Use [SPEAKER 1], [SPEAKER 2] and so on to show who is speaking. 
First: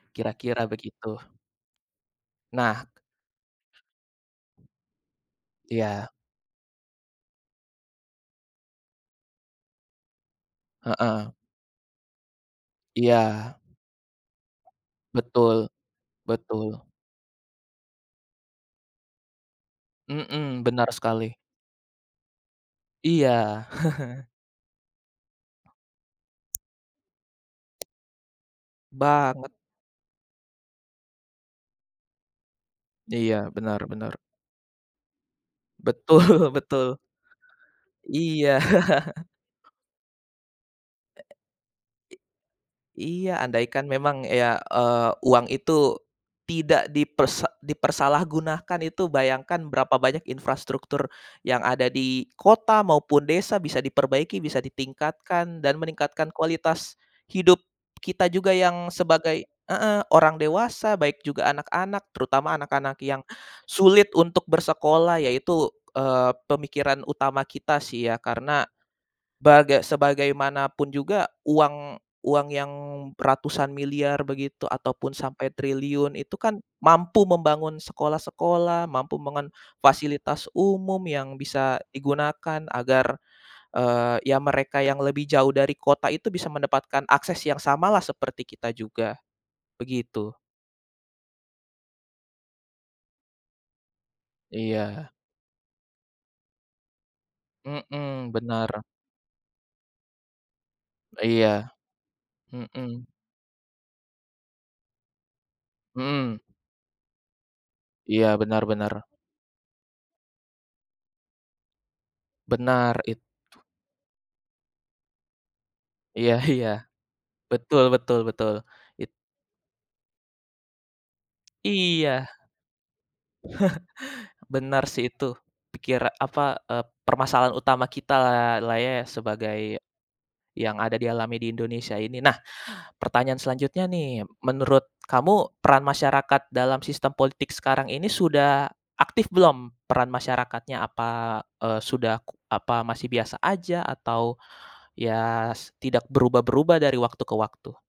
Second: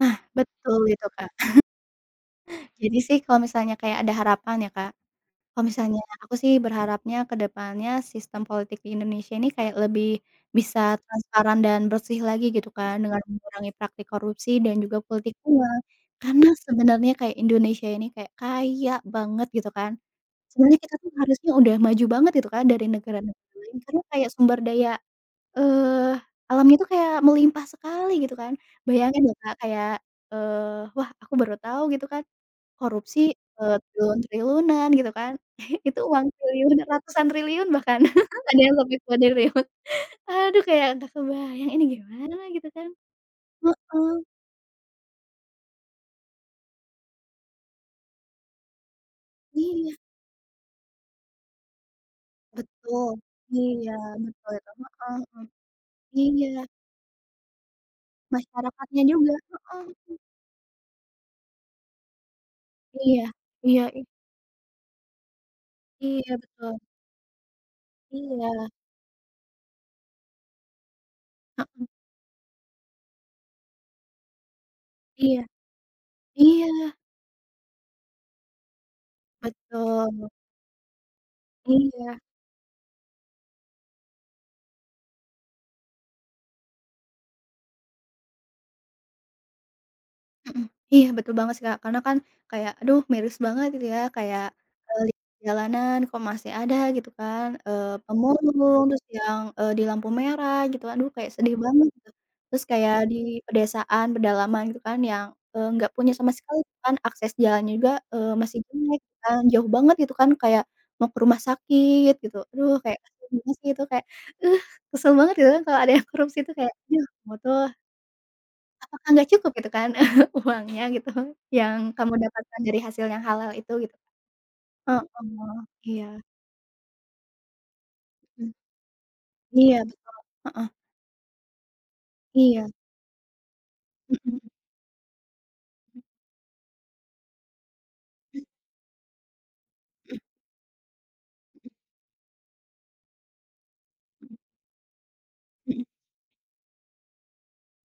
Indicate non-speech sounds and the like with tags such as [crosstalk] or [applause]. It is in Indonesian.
[SPEAKER 1] Nah,
[SPEAKER 2] Kira-kira
[SPEAKER 1] betul itu,
[SPEAKER 2] begitu.
[SPEAKER 1] Kak. [chuckles]
[SPEAKER 2] Nah, k
[SPEAKER 1] Jadi sih, kalau misalnya kayak ada harapan ya, Kak, kalau misalnya
[SPEAKER 2] Iya.
[SPEAKER 1] aku sih berharapnya, ke depannya, sistem politik di Indonesia ini kayak lebih bisa
[SPEAKER 2] Heeh.
[SPEAKER 1] transparan dan bersih lagi, gitu kan, dengan
[SPEAKER 2] Iya.
[SPEAKER 1] mengurangi praktik korupsi dan juga politik
[SPEAKER 2] Betul.
[SPEAKER 1] uang. Karena,
[SPEAKER 2] Betul.
[SPEAKER 1] sebenarnya kayak Indonesia ini kayak kaya banget, gitu kan.
[SPEAKER 2] Mhm,
[SPEAKER 1] Sebenarnya
[SPEAKER 2] benar
[SPEAKER 1] kita tuh
[SPEAKER 2] sekali.
[SPEAKER 1] harusnya udah maju banget, gitu kan, dari negara-negara
[SPEAKER 2] Iya.
[SPEAKER 1] lain. Karena kayak
[SPEAKER 2] [chuckles]
[SPEAKER 1] sumber daya, eee, alamnya tuh kayak melimpah sekali, gitu kan. Bayangin lo,
[SPEAKER 2] Banget.
[SPEAKER 1] Kak, kayak, eee, wah aku baru tahu, gitu kan. Korupsi,
[SPEAKER 2] Iya,
[SPEAKER 1] eee,
[SPEAKER 2] benar benar.
[SPEAKER 1] triliun-triliunan, gitu kan. [chuckles] Itu uang
[SPEAKER 2] Betul
[SPEAKER 1] triliunan
[SPEAKER 2] betul.
[SPEAKER 1] ratusan triliun, bahkan. [laughs]
[SPEAKER 2] Iya.
[SPEAKER 1] Ada yang lebih,
[SPEAKER 2] [laughs]
[SPEAKER 1] kuadriliun. Aduh, kayak nggak kebayang, ini gimana lah, gitu kan.
[SPEAKER 2] Iya. Andaikan
[SPEAKER 1] Heeh.
[SPEAKER 2] memang ya, eee, uang itu tidak dipersa dipersalahgunakan itu, bayangkan,
[SPEAKER 1] Iya.
[SPEAKER 2] berapa banyak infrastruktur yang ada di kota
[SPEAKER 1] Betul.
[SPEAKER 2] maupun desa bisa
[SPEAKER 1] Iya,
[SPEAKER 2] diperbaiki,
[SPEAKER 1] betul
[SPEAKER 2] bisa
[SPEAKER 1] itu. Heeh heeh.
[SPEAKER 2] ditingkatkan, dan meningkatkan
[SPEAKER 1] Iya.
[SPEAKER 2] kualitas hidup kita juga, yang
[SPEAKER 1] Masyarakatnya juga,
[SPEAKER 2] sebagai
[SPEAKER 1] heeh,
[SPEAKER 2] heeh,
[SPEAKER 1] mhm.
[SPEAKER 2] orang dewasa, baik juga anak-anak, terutama anak-anak yang
[SPEAKER 1] Iya. Iya, ih.
[SPEAKER 2] sulit untuk bersekolah. Ya itu,
[SPEAKER 1] Iya,
[SPEAKER 2] eee,
[SPEAKER 1] betul.
[SPEAKER 2] pemikiran utama kita, sih ya. Karena,
[SPEAKER 1] Iya.
[SPEAKER 2] baga sebagaimanapun juga,
[SPEAKER 1] Mhm.
[SPEAKER 2] uang uang yang ratusan miliar begitu ataupun
[SPEAKER 1] Iya.
[SPEAKER 2] sampai triliun itu kan,
[SPEAKER 1] Iya!
[SPEAKER 2] mampu membangun sekolah-sekolah, mampu membangun
[SPEAKER 1] Betul.
[SPEAKER 2] fasilitas umum, yang bisa
[SPEAKER 1] Iya.
[SPEAKER 2] digunakan agar, eee, ya mereka yang lebih jauh dari kota itu bisa mendapatkan akses yang samalah, seperti kita juga. Begitu.
[SPEAKER 1] Mhm, iya, betul banget sih, Kak. Karena kan, kayak aduh, miris banget, gitu ya. Kayak, eee,
[SPEAKER 2] Iya.
[SPEAKER 1] lik jalanan kok masih ada, gitu kan. Eee,
[SPEAKER 2] Mhm, benar.
[SPEAKER 1] pemulung, terus yang, eee, di lampu merah, gitu. Aduh, kayak sedih
[SPEAKER 2] Iya.
[SPEAKER 1] banget, gitu. Terus kayak
[SPEAKER 2] Mhm.
[SPEAKER 1] di pedesaan, pedalaman gitu kan yang, eee, nggak punya sama
[SPEAKER 2] Mhm.
[SPEAKER 1] sekali kan, akses jalannya juga,
[SPEAKER 2] Iya,
[SPEAKER 1] eee, masih
[SPEAKER 2] benar
[SPEAKER 1] jelek,
[SPEAKER 2] benar.
[SPEAKER 1] kan. Jauh banget, gitu kan, kayak mau ke rumah sakit, gitu. Aduh, kayak
[SPEAKER 2] Benar, it
[SPEAKER 1] gimana
[SPEAKER 2] tu
[SPEAKER 1] sih itu? Kayak, uh! Kesel banget, gitu kan, kalau ada yang
[SPEAKER 2] Iya
[SPEAKER 1] korupsi tuh,
[SPEAKER 2] iya.
[SPEAKER 1] kayak, "Yah, mu tuh."
[SPEAKER 2] Betul betul betul. It
[SPEAKER 1] "Apakah nggak cukup," gitu kan [chuckles] "uangnya," gitu,
[SPEAKER 2] [tsk]
[SPEAKER 1] "yang
[SPEAKER 2] Iya.
[SPEAKER 1] kamu dapatkan dari hasil yang halal itu," gitu.
[SPEAKER 2] [chuckles] Benar sih, itu.
[SPEAKER 1] Heeh,
[SPEAKER 2] Pikira
[SPEAKER 1] iya.
[SPEAKER 2] apa, eee, permasalahan utama kita lah
[SPEAKER 1] Mmm.
[SPEAKER 2] lah ye, sebagai
[SPEAKER 1] Iya, betul. Heeh.
[SPEAKER 2] yang ada dialami di Indonesia ini. Nah,
[SPEAKER 1] Iya.
[SPEAKER 2] pertanyaan selanjutnya,
[SPEAKER 1] Mhm
[SPEAKER 2] nih.
[SPEAKER 1] mhm.
[SPEAKER 2] Menurut kamu, peran masyarakat dalam sistem politik sekarang ini sudah aktif belum, peran
[SPEAKER 1] Mmm.
[SPEAKER 2] masyarakatnya? Apa,
[SPEAKER 1] Mhm.
[SPEAKER 2] eee, sudah ku apa masih biasa aja
[SPEAKER 1] Mhm.
[SPEAKER 2] atau, ya s
[SPEAKER 1] Mhm.
[SPEAKER 2] tidak berubah-berubah dari waktu ke waktu?